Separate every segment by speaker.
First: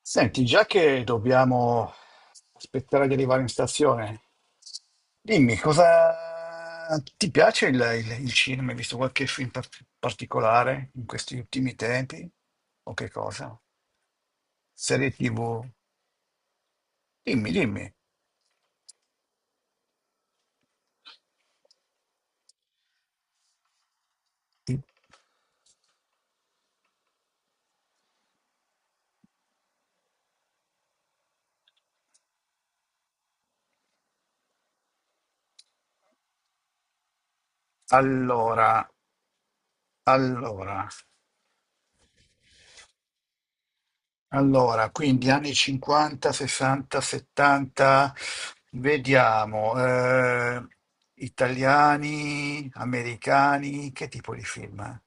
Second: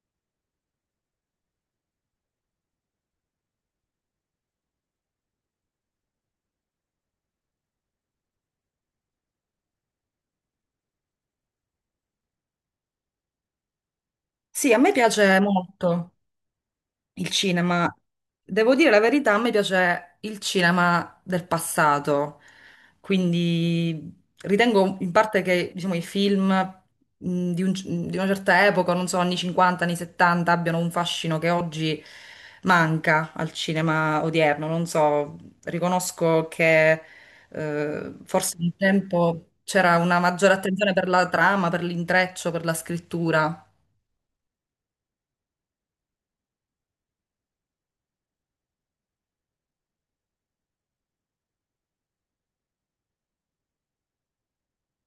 Speaker 1: Senti, già che dobbiamo aspettare di arrivare in stazione, dimmi cosa ti piace il cinema? Hai visto qualche film particolare in questi ultimi tempi? O che cosa?
Speaker 2: Sì, a me
Speaker 1: Serie
Speaker 2: piace
Speaker 1: TV?
Speaker 2: molto il
Speaker 1: Dimmi, dimmi.
Speaker 2: cinema. Devo dire la verità, a me piace il cinema del passato. Quindi ritengo in parte che, diciamo, i film mh, di, un- di una certa epoca, non so, anni 50, anni 70, abbiano un fascino che oggi manca al cinema odierno. Non so, riconosco che forse un
Speaker 1: Allora,
Speaker 2: tempo c'era una maggiore
Speaker 1: allora.
Speaker 2: attenzione per la trama, per l'intreccio, per la scrittura.
Speaker 1: Allora, quindi anni 50, 60, 70, vediamo, italiani, americani, che tipo di film?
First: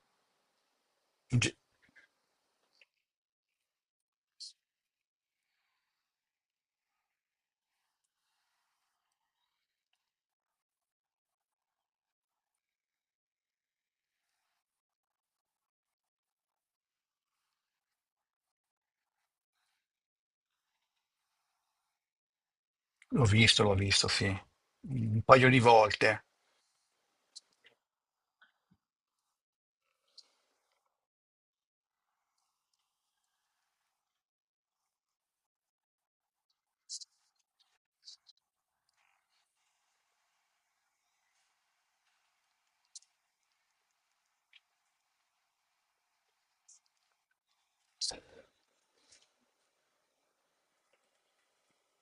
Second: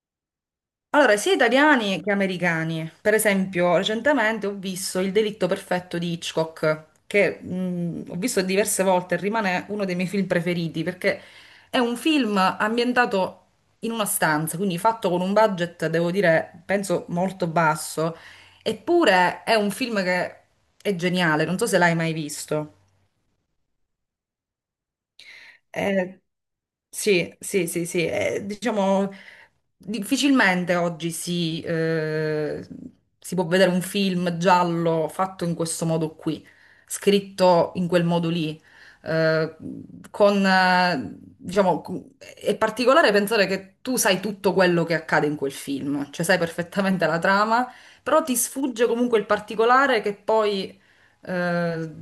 Speaker 2: Allora, sia
Speaker 1: In ge-
Speaker 2: italiani che americani. Per esempio, recentemente ho visto Il delitto perfetto di Hitchcock, che ho visto diverse volte e rimane uno dei miei film preferiti, perché è un film ambientato in una stanza, quindi fatto con un budget, devo dire, penso molto basso, eppure è un film che è geniale, non so se l'hai mai visto.
Speaker 1: L'ho visto, sì, un paio di
Speaker 2: Eh,
Speaker 1: volte.
Speaker 2: sì, sì, sì, sì, diciamo difficilmente oggi si può vedere un film giallo fatto in questo modo qui, scritto in quel modo lì. eh, diciamo, è particolare pensare che tu sai tutto quello che accade in quel film, cioè sai perfettamente la trama, però ti sfugge comunque il particolare che poi eh,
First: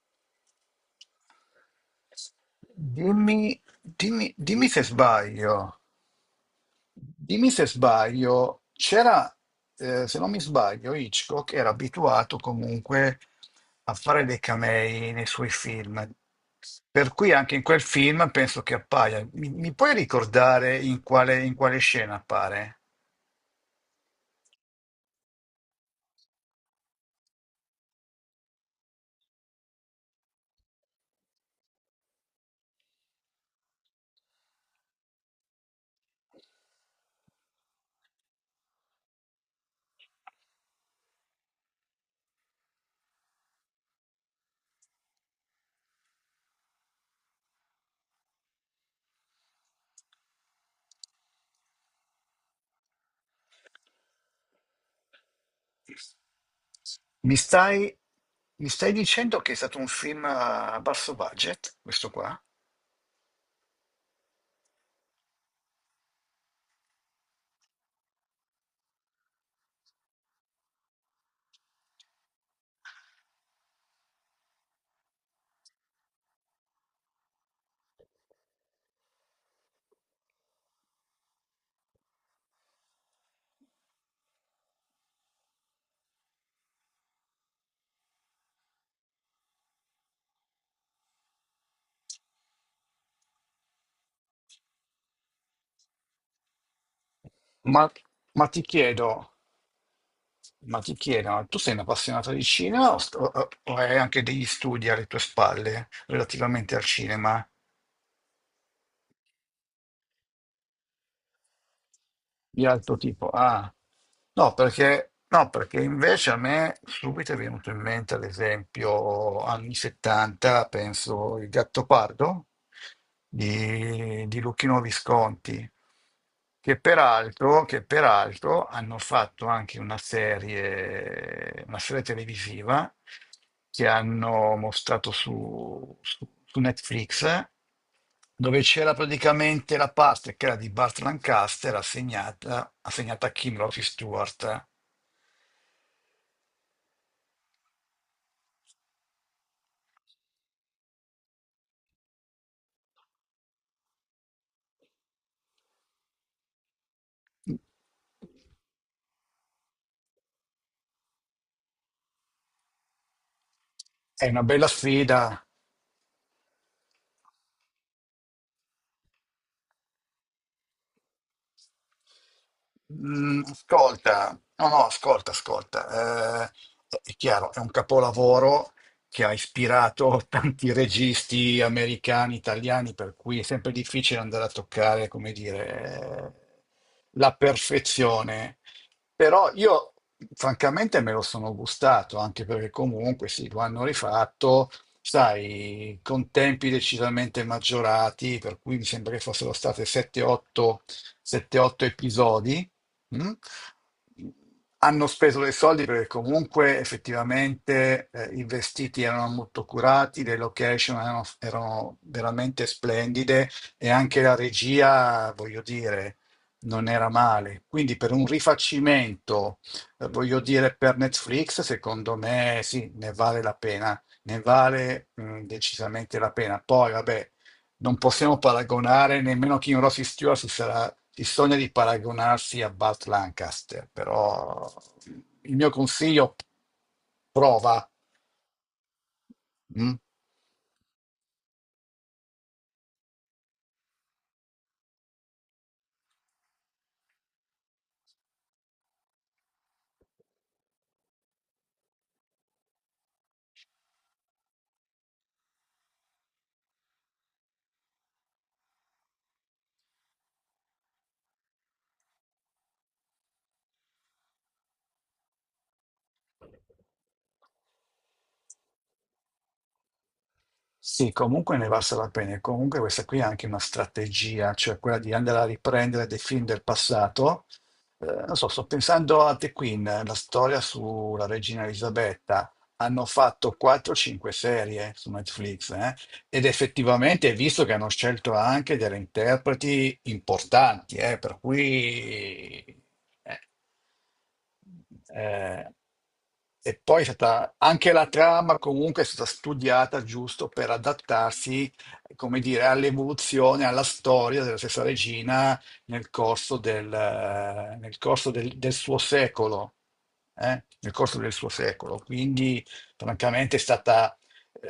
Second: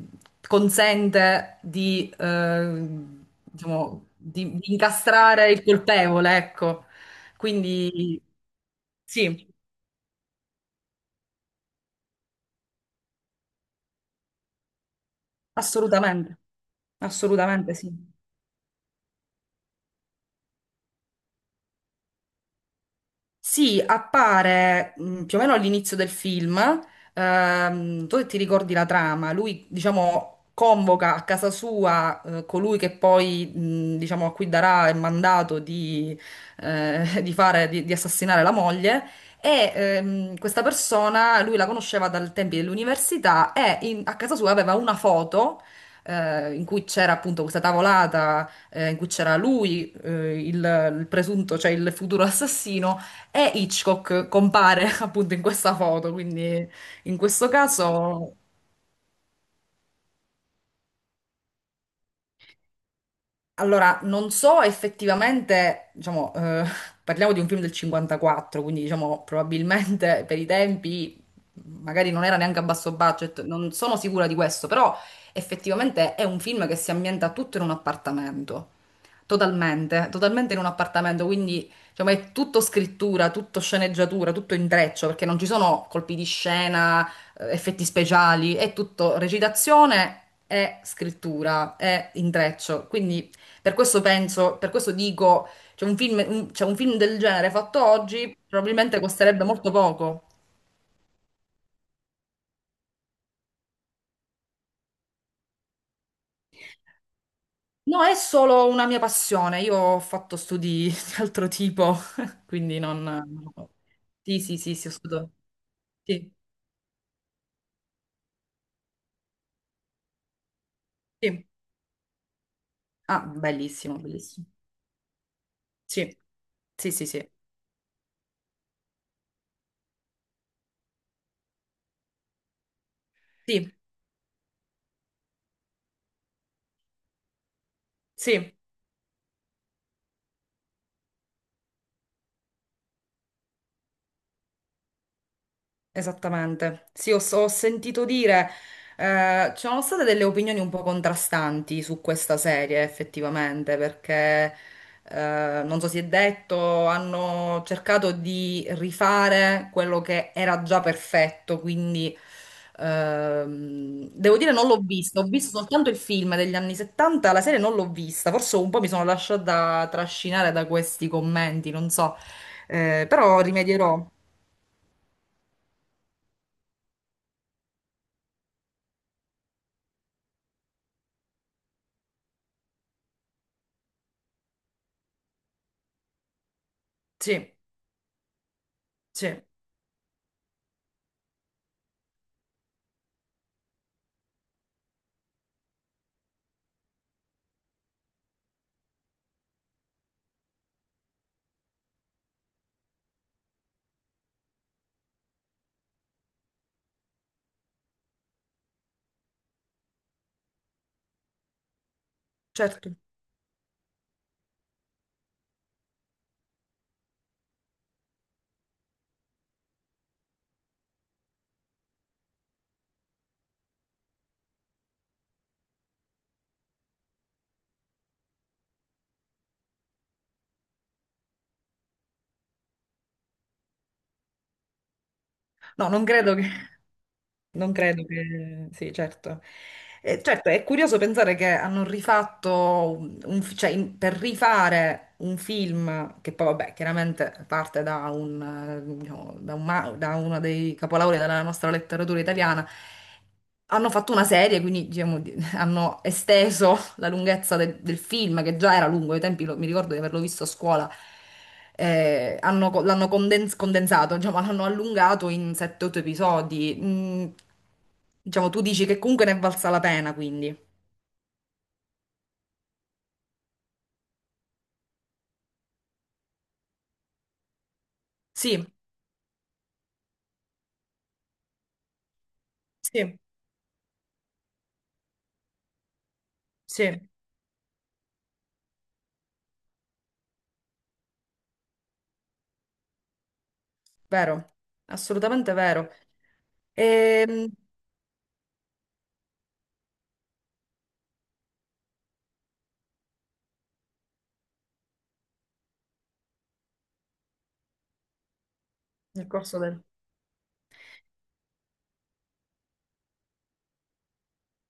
Speaker 2: consente di,
Speaker 1: Dimmi,
Speaker 2: diciamo,
Speaker 1: dimmi,
Speaker 2: di,
Speaker 1: dimmi
Speaker 2: di
Speaker 1: se
Speaker 2: incastrare
Speaker 1: sbaglio.
Speaker 2: il colpevole, ecco.
Speaker 1: Dimmi se
Speaker 2: Quindi
Speaker 1: sbaglio,
Speaker 2: sì,
Speaker 1: se non mi sbaglio, Hitchcock era abituato comunque a fare dei camei nei suoi film,
Speaker 2: assolutamente,
Speaker 1: per cui anche in
Speaker 2: assolutamente
Speaker 1: quel
Speaker 2: sì.
Speaker 1: film penso che appaia. Mi puoi ricordare in quale scena appare?
Speaker 2: Sì, appare più o meno all'inizio del film. Tu ti ricordi la trama? Lui, diciamo, convoca a casa sua colui che poi, diciamo, a cui darà il mandato di fare, di assassinare la moglie. E questa persona, lui la conosceva dal tempi dell'università e a casa sua aveva una foto. In cui c'era appunto questa tavolata, in cui c'era lui, il presunto, cioè il futuro assassino, e Hitchcock compare appunto in questa foto, quindi in
Speaker 1: Mi
Speaker 2: questo
Speaker 1: stai,
Speaker 2: caso,
Speaker 1: mi stai dicendo che è stato un film a basso budget, questo qua?
Speaker 2: allora non so effettivamente, diciamo, parliamo di un film del 54, quindi diciamo probabilmente per i tempi magari non era neanche a basso budget, non sono sicura di questo, però effettivamente è un film che si ambienta tutto in un appartamento. Totalmente, totalmente in un appartamento, quindi diciamo, è tutto scrittura, tutto sceneggiatura, tutto intreccio, perché non ci sono colpi di scena, effetti speciali, è tutto recitazione e scrittura, è intreccio. Quindi per questo penso, per questo dico, c'è un film, cioè, un film del genere
Speaker 1: Ma,
Speaker 2: fatto oggi
Speaker 1: ma ti
Speaker 2: probabilmente
Speaker 1: chiedo.
Speaker 2: costerebbe molto poco.
Speaker 1: Ma ti chiedo, ma tu sei un appassionato di cinema o, o hai anche degli studi alle tue spalle relativamente al cinema?
Speaker 2: No, è solo una mia passione, io ho fatto studi di altro tipo,
Speaker 1: Di
Speaker 2: quindi
Speaker 1: altro
Speaker 2: non,
Speaker 1: tipo.
Speaker 2: no.
Speaker 1: Ah,
Speaker 2: Sì, sì, sì, sì, ho studiato.
Speaker 1: no, perché invece
Speaker 2: Sì.
Speaker 1: a me subito è venuto in mente, ad esempio, anni 70, penso,
Speaker 2: Sì,
Speaker 1: Il Gattopardo
Speaker 2: ah, bellissimo,
Speaker 1: di
Speaker 2: bellissimo.
Speaker 1: Luchino Visconti,
Speaker 2: Sì,
Speaker 1: che
Speaker 2: sì, sì, sì,
Speaker 1: peraltro, che peraltro hanno fatto anche una serie televisiva
Speaker 2: sì,
Speaker 1: che hanno mostrato su Netflix,
Speaker 2: sì.
Speaker 1: dove c'era praticamente la parte che era di Burt Lancaster assegnata a Kim Rossi Stewart.
Speaker 2: Esattamente. Sì, ho sentito dire, ci sono state delle opinioni un po' contrastanti su questa serie, effettivamente, perché non so si è detto, hanno cercato di rifare quello che era già perfetto, quindi
Speaker 1: È
Speaker 2: devo
Speaker 1: una
Speaker 2: dire
Speaker 1: bella
Speaker 2: non l'ho vista, ho
Speaker 1: sfida.
Speaker 2: visto soltanto il film degli anni 70, la serie non l'ho vista, forse un po' mi sono lasciata trascinare da questi commenti, non so. Però
Speaker 1: Mm,
Speaker 2: rimedierò.
Speaker 1: ascolta, no, no, ascolta, ascolta. È chiaro, è un capolavoro che ha ispirato tanti registi americani, italiani, per cui è sempre difficile andare a toccare, come dire, la
Speaker 2: Sì,
Speaker 1: perfezione.
Speaker 2: sì.
Speaker 1: Però io, francamente, me lo sono gustato, anche perché comunque sì, lo hanno rifatto, sai, con tempi decisamente maggiorati, per cui mi sembra che fossero state 7-8 episodi, mm? Hanno speso dei soldi perché comunque effettivamente i vestiti erano molto curati, le location erano veramente
Speaker 2: Certo,
Speaker 1: splendide, e anche la regia, voglio dire, non era male. Quindi per un rifacimento, voglio dire, per Netflix, secondo me sì, ne vale la pena, decisamente la pena. Poi, vabbè, non possiamo paragonare nemmeno King Rossi Stewart si sogna di paragonarsi a Burt Lancaster, però il mio
Speaker 2: no, non credo
Speaker 1: consiglio:
Speaker 2: che. Non
Speaker 1: prova.
Speaker 2: credo che. Sì, certo.
Speaker 1: Mm?
Speaker 2: Certo, è curioso pensare che hanno rifatto, cioè per rifare un film che poi, vabbè, chiaramente parte da, diciamo, da uno dei capolavori della nostra letteratura italiana, hanno fatto una serie, quindi diciamo, hanno esteso la lunghezza del film, che già era lungo, ai tempi mi ricordo di averlo visto a scuola, l'hanno condensato, diciamo, l'hanno allungato in 7-8 episodi. Diciamo, tu dici che comunque ne è valsa la pena, quindi.
Speaker 1: Sì, comunque ne valsa la pena. E comunque questa qui è anche una strategia, cioè quella di andare a riprendere dei film del passato. Non so, sto
Speaker 2: Sì,
Speaker 1: pensando a The Queen, la storia sulla regina Elisabetta. Hanno
Speaker 2: sì,
Speaker 1: fatto 4-5 serie su Netflix, eh? Ed
Speaker 2: sì,
Speaker 1: effettivamente hai visto che hanno scelto anche delle interpreti importanti, per cui... eh,
Speaker 2: vero, assolutamente
Speaker 1: eh,
Speaker 2: vero.
Speaker 1: e poi è
Speaker 2: Ehm,
Speaker 1: stata, anche la trama comunque è stata studiata giusto per adattarsi, come dire, all'evoluzione, alla storia della stessa regina del suo
Speaker 2: nel corso
Speaker 1: secolo.
Speaker 2: del.
Speaker 1: Nel corso del suo secolo. Quindi, francamente, è stata,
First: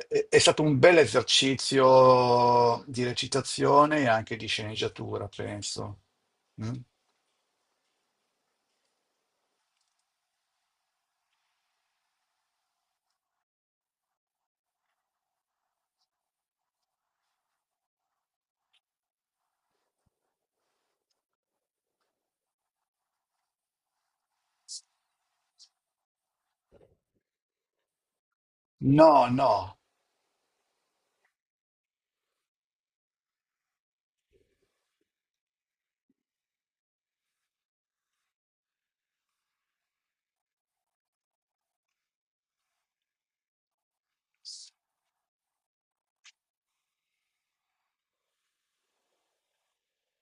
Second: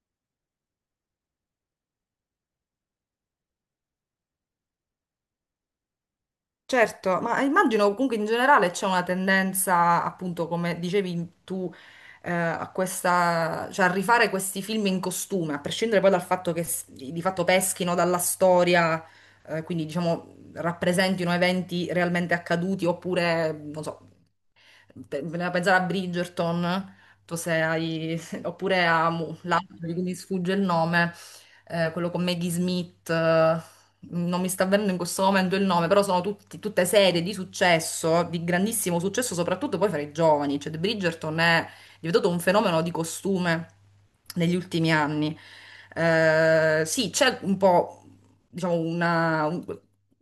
Speaker 1: è stato un bel esercizio di recitazione e anche di sceneggiatura, penso. Mm?
Speaker 2: Certo, ma immagino comunque in generale c'è una tendenza, appunto, come dicevi tu, a questa, cioè a rifare questi film in costume, a prescindere poi dal fatto che di fatto peschino dalla storia, quindi diciamo rappresentino eventi realmente accaduti oppure, non so. Voleva pensare a Bridgerton, tu se hai, oppure
Speaker 1: No,
Speaker 2: l'altro
Speaker 1: no,
Speaker 2: di cui mi sfugge il nome, quello con Maggie Smith, non mi sta avvenendo in questo momento il nome, però sono tutte serie di successo, di grandissimo successo, soprattutto poi fra i giovani, cioè The Bridgerton è diventato un fenomeno di costume negli ultimi anni. Sì, c'è un po', diciamo,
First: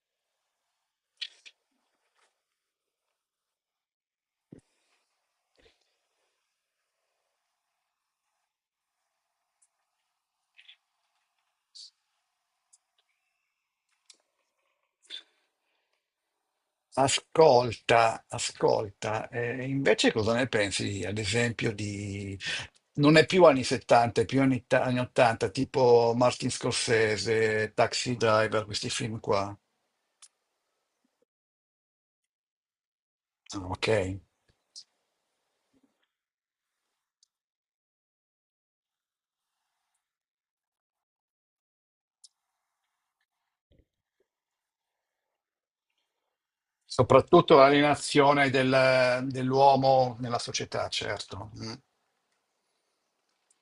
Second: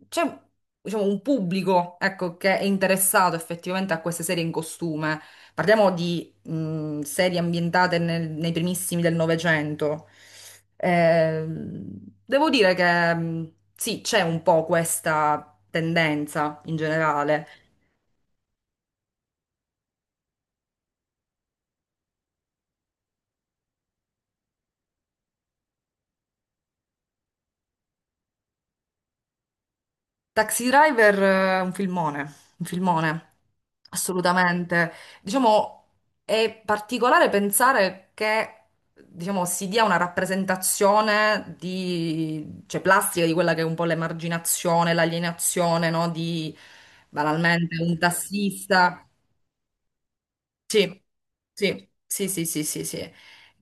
Speaker 2: c'è diciamo, un pubblico, ecco, che è interessato effettivamente a queste serie in costume. Parliamo di serie ambientate nei primissimi del Novecento. Devo dire che sì, c'è un po' questa tendenza in generale.
Speaker 1: ascolta, ascolta. Invece cosa ne pensi, ad esempio, di... Non è più anni 70, è più anni, anni 80, tipo Martin Scorsese, Taxi Driver, questi film qua.
Speaker 2: Taxi Driver è un filmone,
Speaker 1: Ah, ok.
Speaker 2: assolutamente. Diciamo, è particolare pensare che, diciamo, si dia una rappresentazione di, cioè, plastica di quella che è un po' l'emarginazione, l'alienazione, no? Di,
Speaker 1: Soprattutto
Speaker 2: banalmente, un
Speaker 1: l'alienazione
Speaker 2: tassista.
Speaker 1: dell'uomo nella società,
Speaker 2: Sì,
Speaker 1: certo. Mm.
Speaker 2: sì, sì, sì, sì, sì, sì.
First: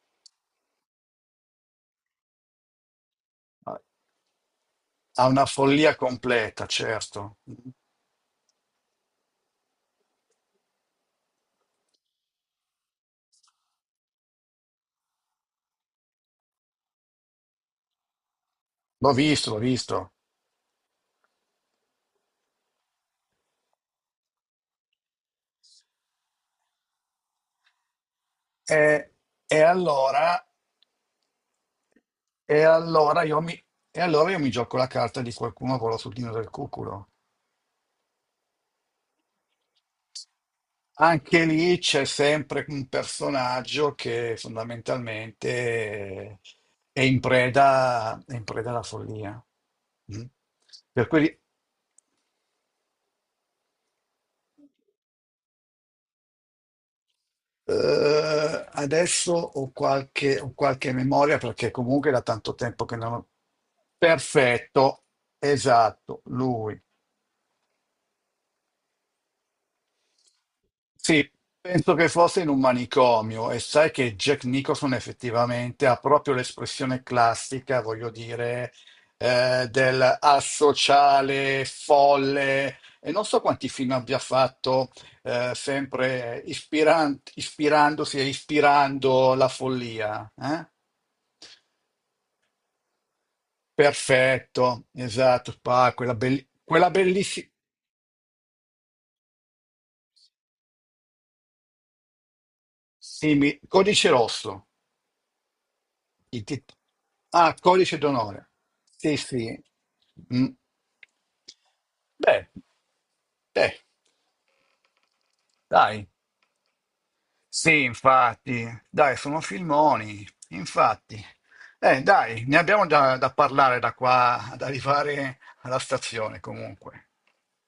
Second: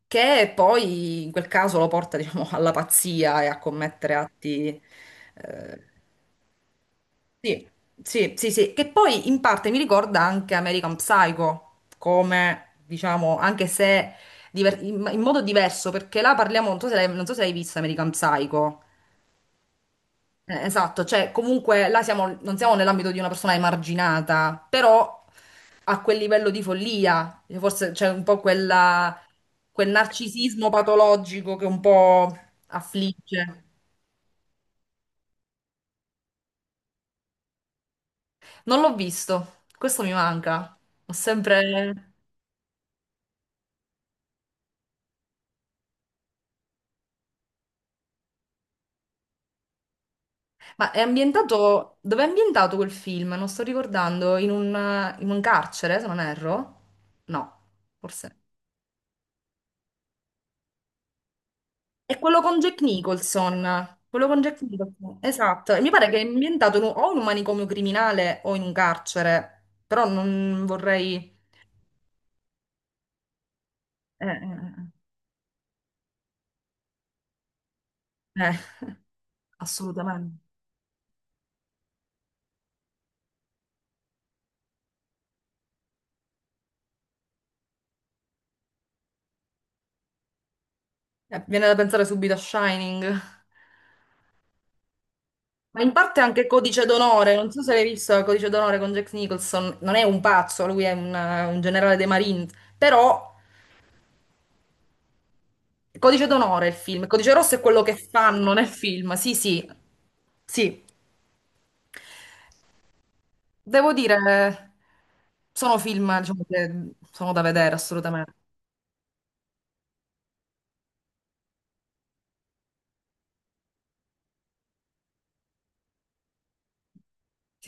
Speaker 2: Che poi in quel caso lo porta, diciamo, alla pazzia e a commettere atti
Speaker 1: Ha una
Speaker 2: eh,
Speaker 1: follia completa, certo.
Speaker 2: sì, sì, sì, sì, che poi in parte mi ricorda anche American Psycho, come diciamo, anche se in modo diverso, perché là parliamo, non so se l'hai visto American Psycho.
Speaker 1: L'ho visto, l'ho visto.
Speaker 2: Esatto, cioè comunque là siamo, non siamo nell'ambito di una persona emarginata, però a quel livello di follia, forse c'è un po'
Speaker 1: E,
Speaker 2: quella,
Speaker 1: e
Speaker 2: quel
Speaker 1: allora,
Speaker 2: narcisismo patologico che un po'
Speaker 1: e, allora io mi,
Speaker 2: affligge.
Speaker 1: e allora io mi gioco la carta di qualcuno con la sudina del cuculo.
Speaker 2: Non l'ho visto, questo mi manca. Ho
Speaker 1: Anche lì c'è
Speaker 2: sempre.
Speaker 1: sempre un personaggio che fondamentalmente è in preda alla follia. Mm.
Speaker 2: Ma è
Speaker 1: Per cui
Speaker 2: ambientato. Dove è ambientato quel film? Non sto ricordando. In un carcere, se non erro? No, forse.
Speaker 1: Adesso ho qualche memoria, perché comunque
Speaker 2: È
Speaker 1: da
Speaker 2: quello
Speaker 1: tanto
Speaker 2: con Jack
Speaker 1: tempo che non ho...
Speaker 2: Nicholson. Quello con Jack
Speaker 1: Perfetto,
Speaker 2: Nicholson. Esatto. E mi pare che
Speaker 1: esatto,
Speaker 2: è ambientato
Speaker 1: lui.
Speaker 2: o in un manicomio criminale o in un carcere. Però non
Speaker 1: Sì,
Speaker 2: vorrei.
Speaker 1: penso che fosse in un manicomio, e sai che
Speaker 2: Eh,
Speaker 1: Jack
Speaker 2: eh,
Speaker 1: Nicholson effettivamente ha proprio l'espressione classica, voglio
Speaker 2: eh, eh,
Speaker 1: dire, del
Speaker 2: assolutamente.
Speaker 1: asociale, folle, e non so quanti film abbia fatto, sempre ispirandosi e ispirando la follia. Eh?
Speaker 2: Viene da pensare subito a Shining.
Speaker 1: Perfetto, esatto,
Speaker 2: Ma in
Speaker 1: quella,
Speaker 2: parte anche
Speaker 1: bellissima,
Speaker 2: Codice
Speaker 1: quella
Speaker 2: d'onore, non
Speaker 1: bellissimi-
Speaker 2: so se l'hai visto Codice d'onore con Jack Nicholson, non è un pazzo, lui è un generale dei Marines, però
Speaker 1: Codice Rosso.
Speaker 2: Codice
Speaker 1: I
Speaker 2: d'onore è
Speaker 1: tit-
Speaker 2: il film, Codice
Speaker 1: ah,
Speaker 2: rosso è quello
Speaker 1: Codice
Speaker 2: che
Speaker 1: d'onore.
Speaker 2: fanno nel film,
Speaker 1: Sì,
Speaker 2: sì,
Speaker 1: sì.
Speaker 2: sì,
Speaker 1: Mm.
Speaker 2: sì,
Speaker 1: Beh, beh,
Speaker 2: devo dire, sono
Speaker 1: dai.
Speaker 2: film, diciamo, che sono da vedere
Speaker 1: Sì,
Speaker 2: assolutamente.
Speaker 1: infatti. Dai, sono filmoni. Infatti. Dai, ne abbiamo da parlare da qua ad arrivare alla stazione comunque.
Speaker 2: Sì.